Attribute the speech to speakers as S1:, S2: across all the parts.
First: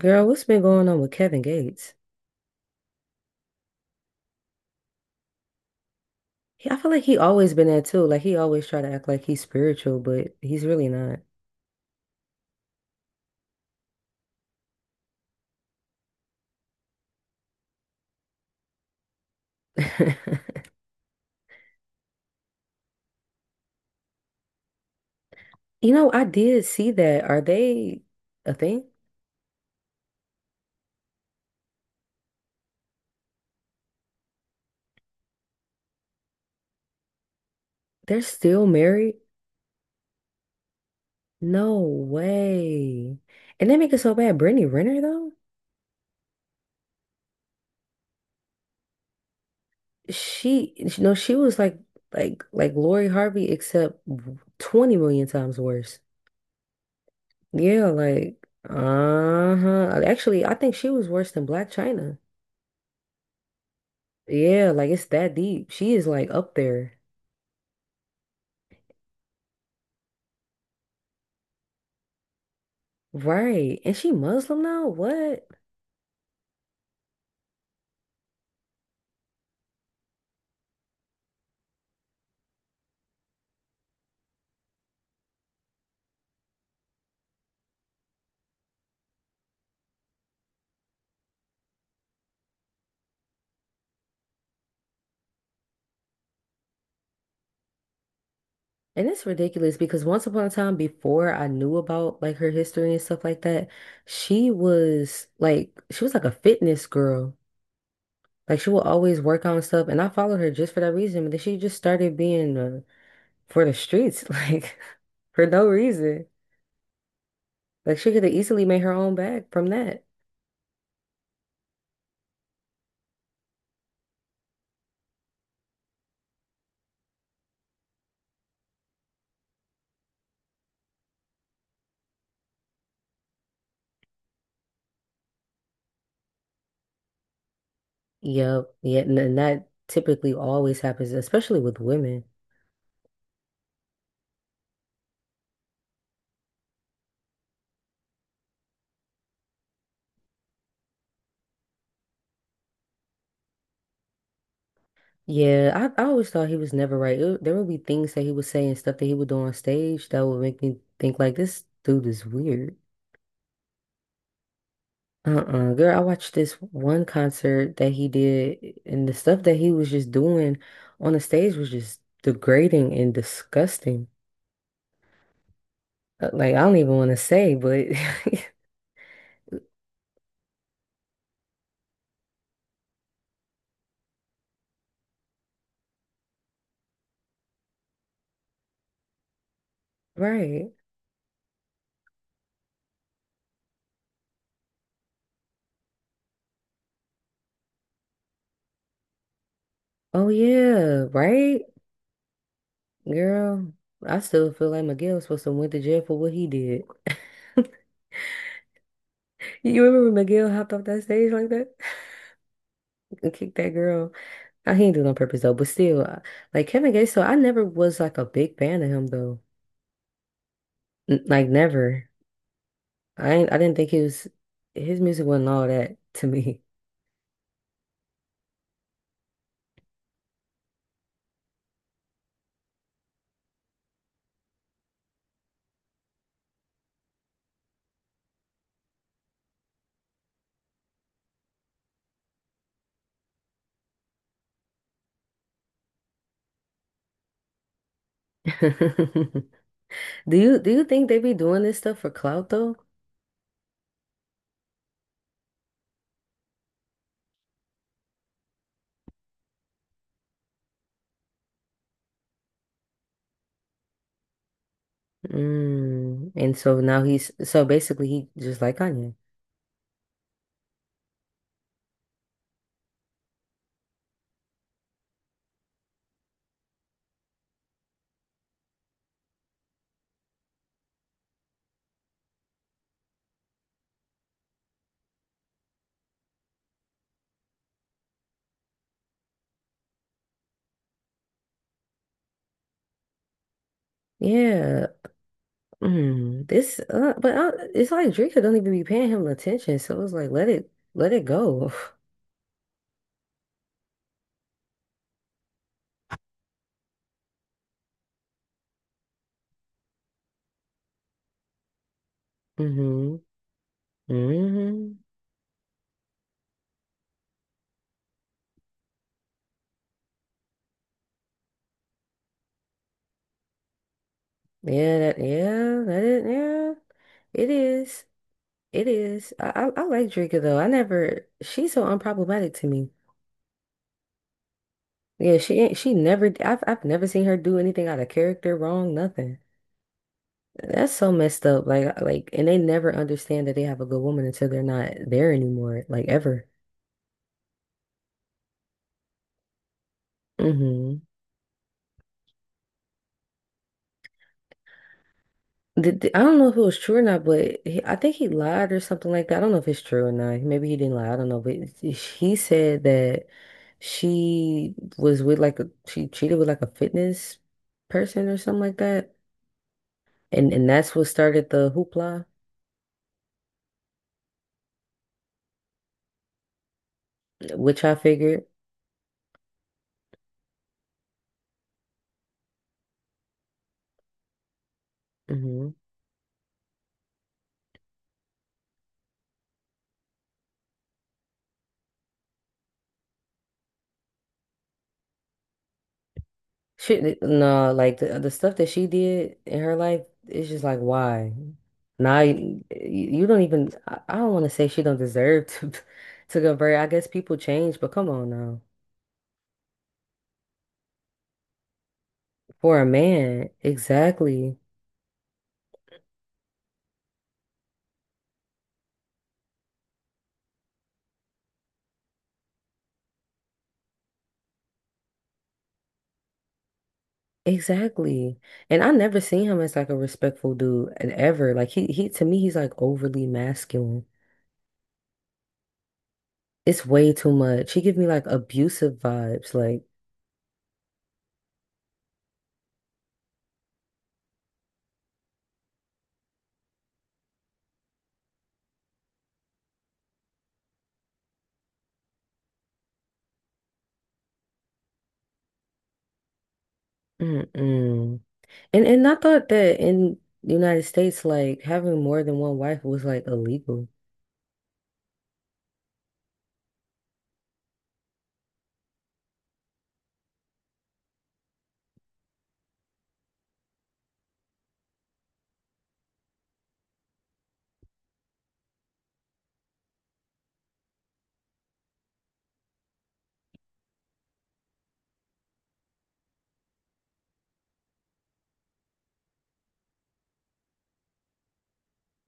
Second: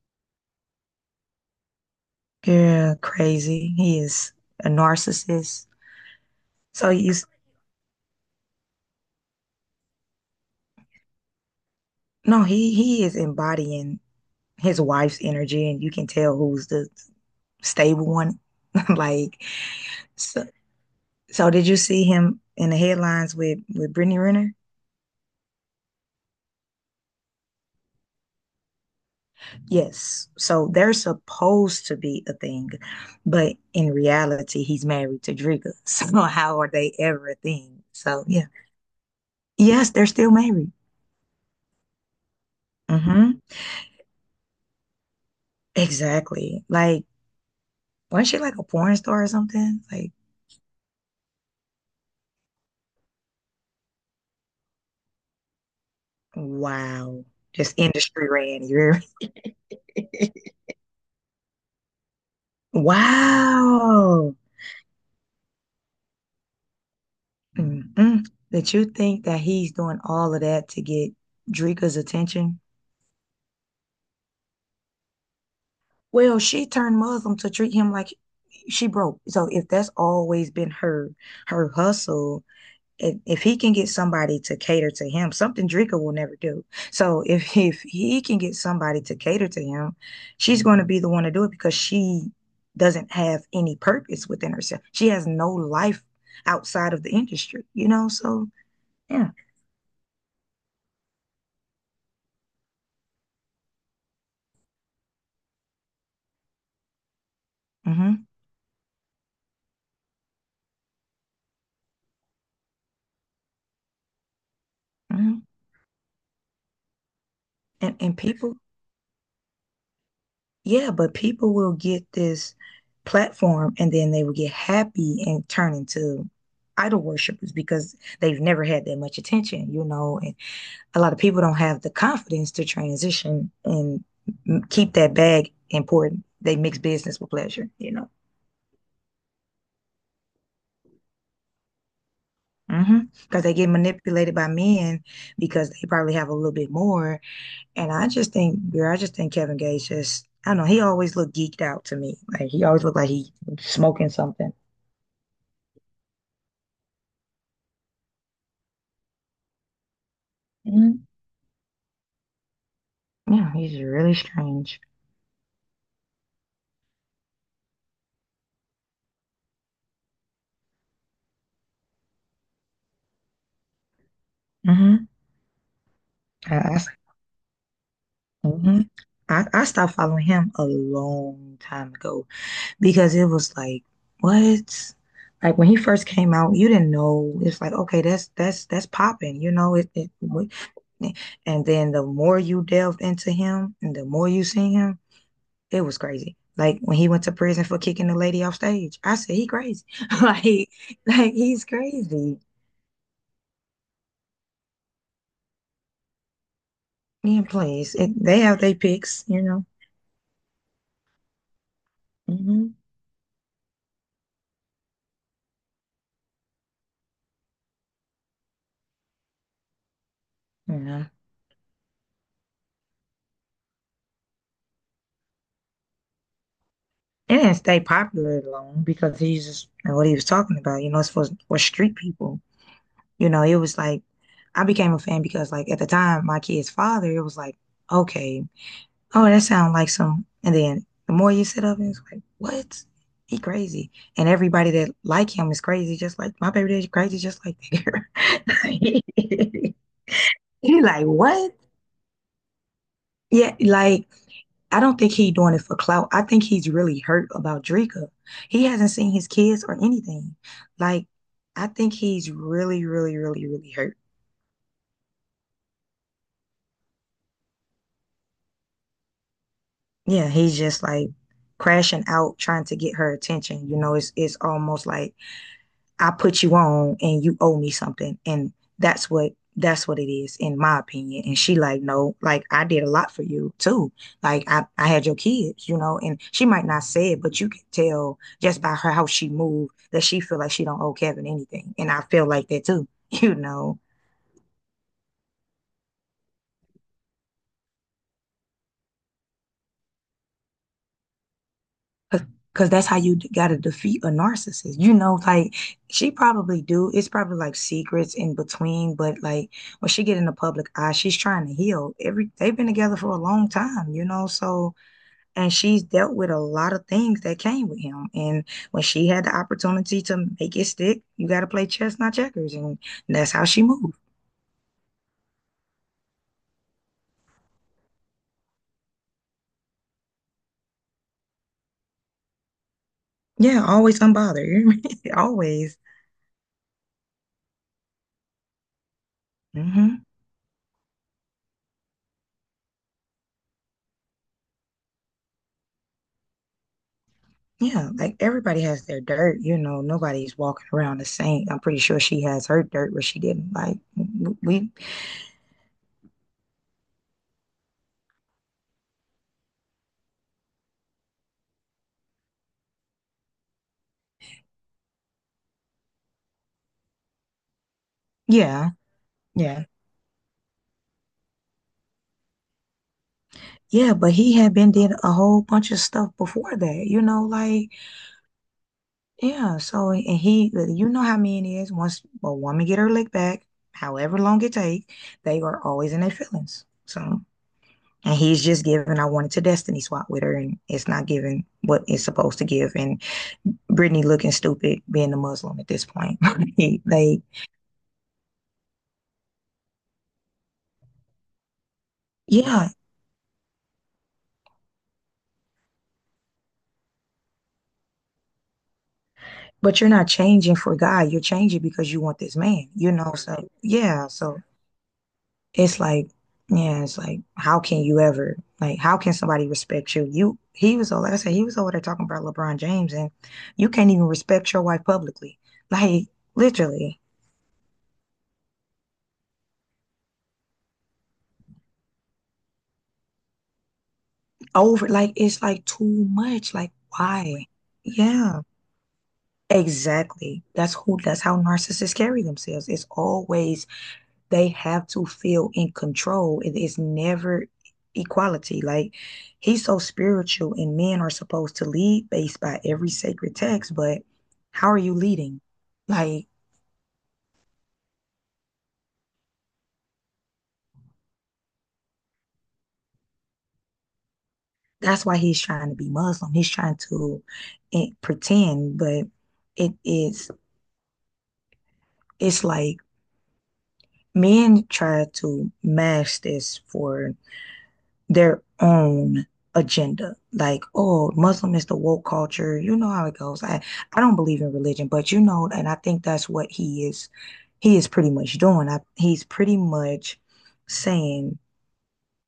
S1: Girl, what's been going on with Kevin Gates?
S2: Yeah, crazy. He is a narcissist.
S1: He, I
S2: So
S1: feel like
S2: you,
S1: he
S2: s-
S1: always been that too. Like he always try to act like he's spiritual, but he's really not.
S2: no, he is embodying his wife's energy, and you can tell who's the stable one. Like, so, so did you see him in the headlines with Brittany Renner?
S1: You know, I did see that. Are they a thing?
S2: Yes. So they're supposed to be a thing, but in reality, he's married to Driga. So how are they ever a thing?
S1: They're
S2: So yeah,
S1: still married?
S2: yes, they're still married.
S1: No way.
S2: Hmm.
S1: And they make it so bad. Brittany Renner though,
S2: Exactly. Like. Wasn't she like a porn star or something? Like,
S1: she, you know, she was like, like Lori Harvey, except 20 million times worse.
S2: wow. Just
S1: Yeah,
S2: industry
S1: like,
S2: ran. You hear
S1: uh-huh.
S2: me?
S1: Actually, I think she was worse than Black China.
S2: Wow.
S1: Yeah, like it's that deep. She is like up there.
S2: Mm-mm. That you think that he's doing all of that to get Drika's attention?
S1: Right. And she Muslim now? What?
S2: Well, she turned Muslim to treat him like she broke. So if that's always been her her hustle if he can get somebody to cater to him, something Drika will never do. So if if he can get somebody to cater to him, she's going to be the one to do it because she doesn't have any purpose within herself. She has no life outside of the industry, you know. So
S1: And it's
S2: yeah,
S1: ridiculous because once upon a time before I knew about like her history and stuff like that, she was like a fitness girl.
S2: hmm,
S1: Like she would always work on stuff and I followed her just for that reason, but then she just started being for the streets like for
S2: hmm,
S1: no reason.
S2: and
S1: Like she
S2: and
S1: could have
S2: people,
S1: easily made her own bag from that.
S2: yeah, but people will get this platform and then they will get happy and turn into idol worshippers because they've never had that much attention, you know, and a lot of people don't have the confidence to transition and keep that bag important. They mix business with pleasure, you know,
S1: Yep. Yeah, and that typically always happens, especially with women.
S2: because, mm-hmm, they get manipulated by men because they probably have a little bit more. And I just think, girl, I just think Kevin Gates just, I don't know, he always looked geeked out to me. Like he always looked like he smoking something.
S1: Yeah, I always thought he was never right. There would be things that he would say and stuff that he would do on stage that would make me
S2: Mm-hmm.
S1: think like this dude is weird.
S2: Yeah, he's really strange.
S1: Uh-uh. Girl, I watched this one concert that he did and the stuff that he was just doing on the stage was just degrading and disgusting.
S2: Mm-hmm.
S1: Like
S2: I,
S1: I don't
S2: I,
S1: even want to say, but
S2: mm-hmm. I stopped following him a long time ago because it was like, what? Like when he first came out, you didn't know. It's like, okay, that's popping, you know. It
S1: right.
S2: And then the more you delved into him and the more you seen him, it was crazy. Like when he went to prison for kicking the lady off stage, I said he crazy.
S1: Oh
S2: Like
S1: yeah, right?
S2: he's crazy.
S1: Girl, I still feel like Miguel was supposed to went to jail for what he did.
S2: Yeah, please. It, they have their picks, you know.
S1: You remember Miguel hopped off that stage like that
S2: Mm-hmm.
S1: and kicked that girl? I he didn't do it on purpose though, but still, like Kevin Gates, so I never was like a big fan of him though.
S2: Yeah.
S1: N like never. I didn't think he was his music wasn't all that to me.
S2: It didn't stay popular long because he's just you know, what he was talking about. You know, it's for street people. You know, it was like I became a fan because like at the time my kid's father, it was like, okay, oh, that sounds like some and then the more you sit up and it's like, what? He crazy. And everybody that like him is crazy, just like my baby daddy crazy just like that girl.
S1: Do you do
S2: He
S1: you
S2: like,
S1: think they be
S2: what?
S1: doing this stuff for clout though?
S2: Yeah, like I don't think he doing it for clout. I think he's really hurt about Drika. He hasn't seen his kids or anything. Like, I think he's really, really, really, really hurt.
S1: Mm. And so now he's so basically he just like Kanye.
S2: Yeah, he's just like crashing out, trying to get her attention. You know, it's almost like I put you on and you owe me something. And that's what it is, in my opinion. And she like, no, like I did a lot for you too. Like I had your kids, you know, and she might not say it, but you can tell just by her how she moved that she feel like she don't owe Kevin anything. And I feel like that too, you know.
S1: Yeah. Mm. This but I, it's like Drake don't even be paying him attention, so it's like let it go.
S2: Cause, 'Cause that's how you gotta defeat a narcissist. You know, like she probably do. It's probably like secrets in between, but like when she get in the public eye, she's trying to heal. Every they've been together for
S1: Mm-hmm.
S2: a long time, you know. So
S1: Mm-hmm.
S2: and she's dealt with a lot of things that came with him. And when she had the opportunity to make it stick, you gotta play chess, not checkers, and that's how she moved.
S1: Yeah, that is. It is. It is. I like Drinker though. I never. She's so unproblematic to me.
S2: Yeah, always unbothered.
S1: Yeah, she ain't.
S2: Always.
S1: She never. I've never seen her do anything out of character, wrong, nothing.
S2: Hmm.
S1: That's so messed up. Like, and they never understand that they have a good woman until they're not there anymore. Like ever.
S2: Yeah, like everybody has their dirt, you know, nobody's walking around
S1: Hmm.
S2: the same. I'm pretty sure she has her dirt where she didn't like w- we
S1: I don't know if it was true or not, but he, I think he lied or something like that. I don't know if it's true or not. Maybe he didn't lie. I don't know. But he said that she was with like a, she cheated with like a fitness person or something
S2: yeah,
S1: like that.
S2: yeah.
S1: And that's what started the hoopla,
S2: Yeah, but he had been did a whole bunch of stuff before that, you know, like
S1: which I figured.
S2: yeah, so and he you know how mean it is once a woman get her lick back, however long it take, they are
S1: Hmm.
S2: always in their feelings. So and he's just giving I wanted to destiny swap with her and it's not giving what it's supposed to give and Britney looking stupid being a Muslim at this point.
S1: Shit,
S2: Like,
S1: no, like the stuff that she did in her life, it's just like, why? Now
S2: yeah,
S1: you don't even, I don't want to say she don't deserve to, to go very, I guess people change, but come on now.
S2: but you're not changing for God. You're changing because you want this man,
S1: For a
S2: you know? So,
S1: man,
S2: yeah. So
S1: exactly.
S2: it's like, yeah, it's like, how can you ever, like, how can somebody respect you? You, he was, like I said, he was over there talking about LeBron James, and you can't even respect your wife publicly. Like, literally,
S1: Exactly. And I never seen him as like a respectful dude and ever. Like he to me he's like overly masculine.
S2: over, like, it's like too much. Like,
S1: It's way too
S2: why?
S1: much. He give me like
S2: Yeah,
S1: abusive vibes. Like,
S2: exactly. That's who, that's how narcissists carry themselves. It's always they have to feel in control. It is never equality. Like he's so spiritual, and men are supposed to lead based by every sacred text, but how are you leading? Like
S1: mm-mm. And I thought that in the United States, like having more than one wife was like illegal.
S2: that's why he's trying to be Muslim. He's trying to pretend, but it is it's like men try to mask this for their own agenda. Like, oh, Muslim is the woke culture. You know how it goes. I don't believe in religion, but you know, and I think that's what he is pretty much doing. He's pretty much saying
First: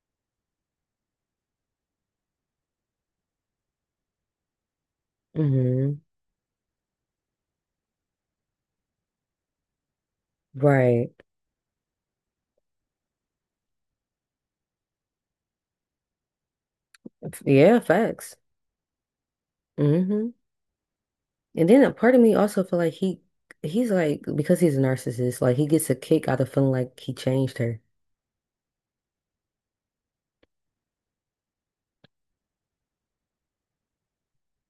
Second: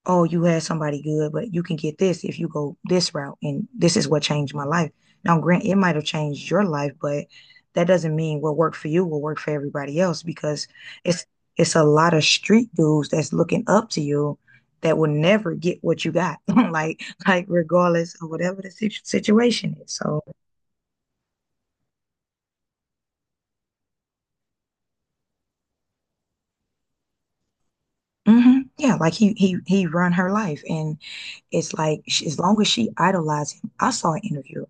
S2: oh, you had somebody good, but you can get this if you go this route. And this is what changed my life. Now, grant it might
S1: Hmm.
S2: have changed your life, but that doesn't mean what worked for you will work for everybody else because
S1: Right.
S2: it's it's a lot of street dudes that's looking up to you that will never get what you got like
S1: Yeah,
S2: regardless of
S1: facts.
S2: whatever the situation is so
S1: Hmm. And then a part of me also feel like he's like because he's a narcissist, like he gets a kick out of feeling like he changed her.
S2: mhm, yeah like he run her life and it's like she, as long as she idolized him I saw an interview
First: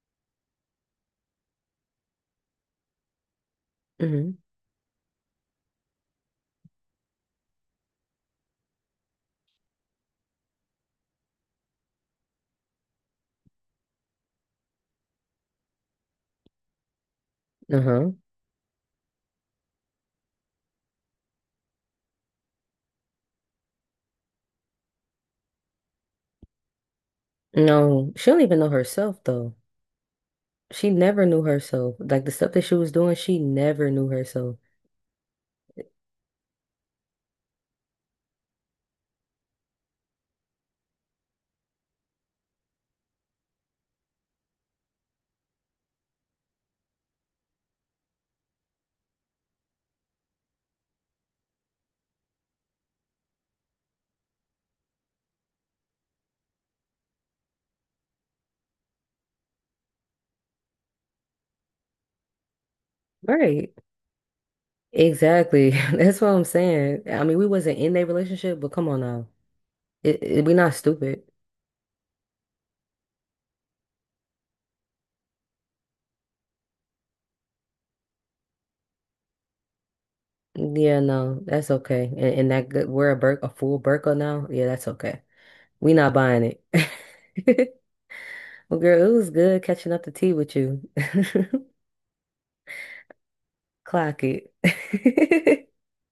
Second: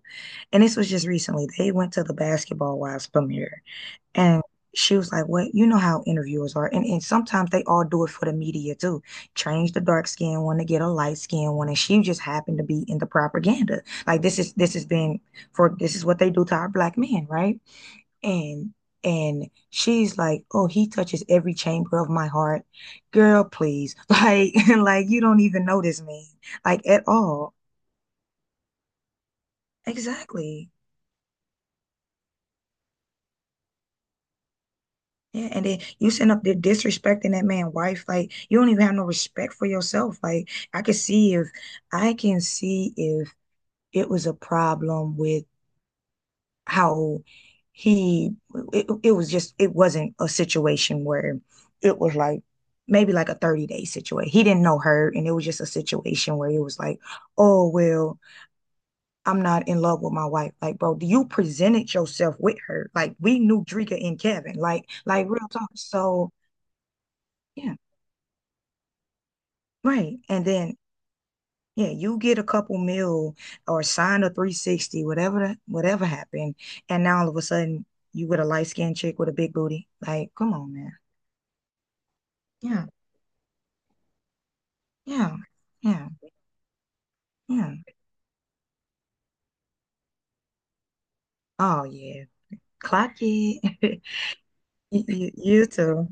S2: and this was just recently. They went to the Basketball Wives premiere,
S1: Hmm.
S2: and she was like, "What? You know how interviewers are, and sometimes they all do it for the media too. Change the dark skin one to get a light skin one, and she just happened to be in the propaganda. Like this has been for this is what they do to our black men, right?
S1: Uh-huh.
S2: And and she's like, "Oh, he touches every chamber of my heart, girl. Please, like, like you don't even know this man, like at all.
S1: No, she don't even know herself though.
S2: Exactly.
S1: She never knew herself. Like the stuff that she was doing, she never knew herself.
S2: Yeah, and then you send up there disrespecting that man' wife. Like you don't even have no respect for yourself. Like I can see if I can see if it was a problem with how he it, it was just it wasn't a situation where it was like maybe like a 30-day situation. He didn't know her and it was just a situation where it was like, oh well, I'm not in love with my wife. Like, bro, you presented yourself with her. Like we knew
S1: Right.
S2: Drika and Kevin. Like real talk.
S1: Exactly. That's what
S2: So
S1: I'm saying. I mean, we
S2: yeah.
S1: wasn't in that relationship, but come on now.
S2: Right. And
S1: We not
S2: then,
S1: stupid.
S2: yeah, you get a couple mil or sign a 360, whatever whatever happened, and now all of a sudden you with a light-skinned chick with a big booty. Like, come on, man.
S1: Yeah, no, that's okay. And that
S2: Yeah,
S1: good, we're a bur a full burqa now. Yeah, that's okay.
S2: yeah,
S1: We
S2: yeah,
S1: not buying it.
S2: yeah.
S1: Well, girl, it was good catching up the tea with you.
S2: Oh yeah. Clock it.
S1: Clock
S2: You
S1: it.
S2: too.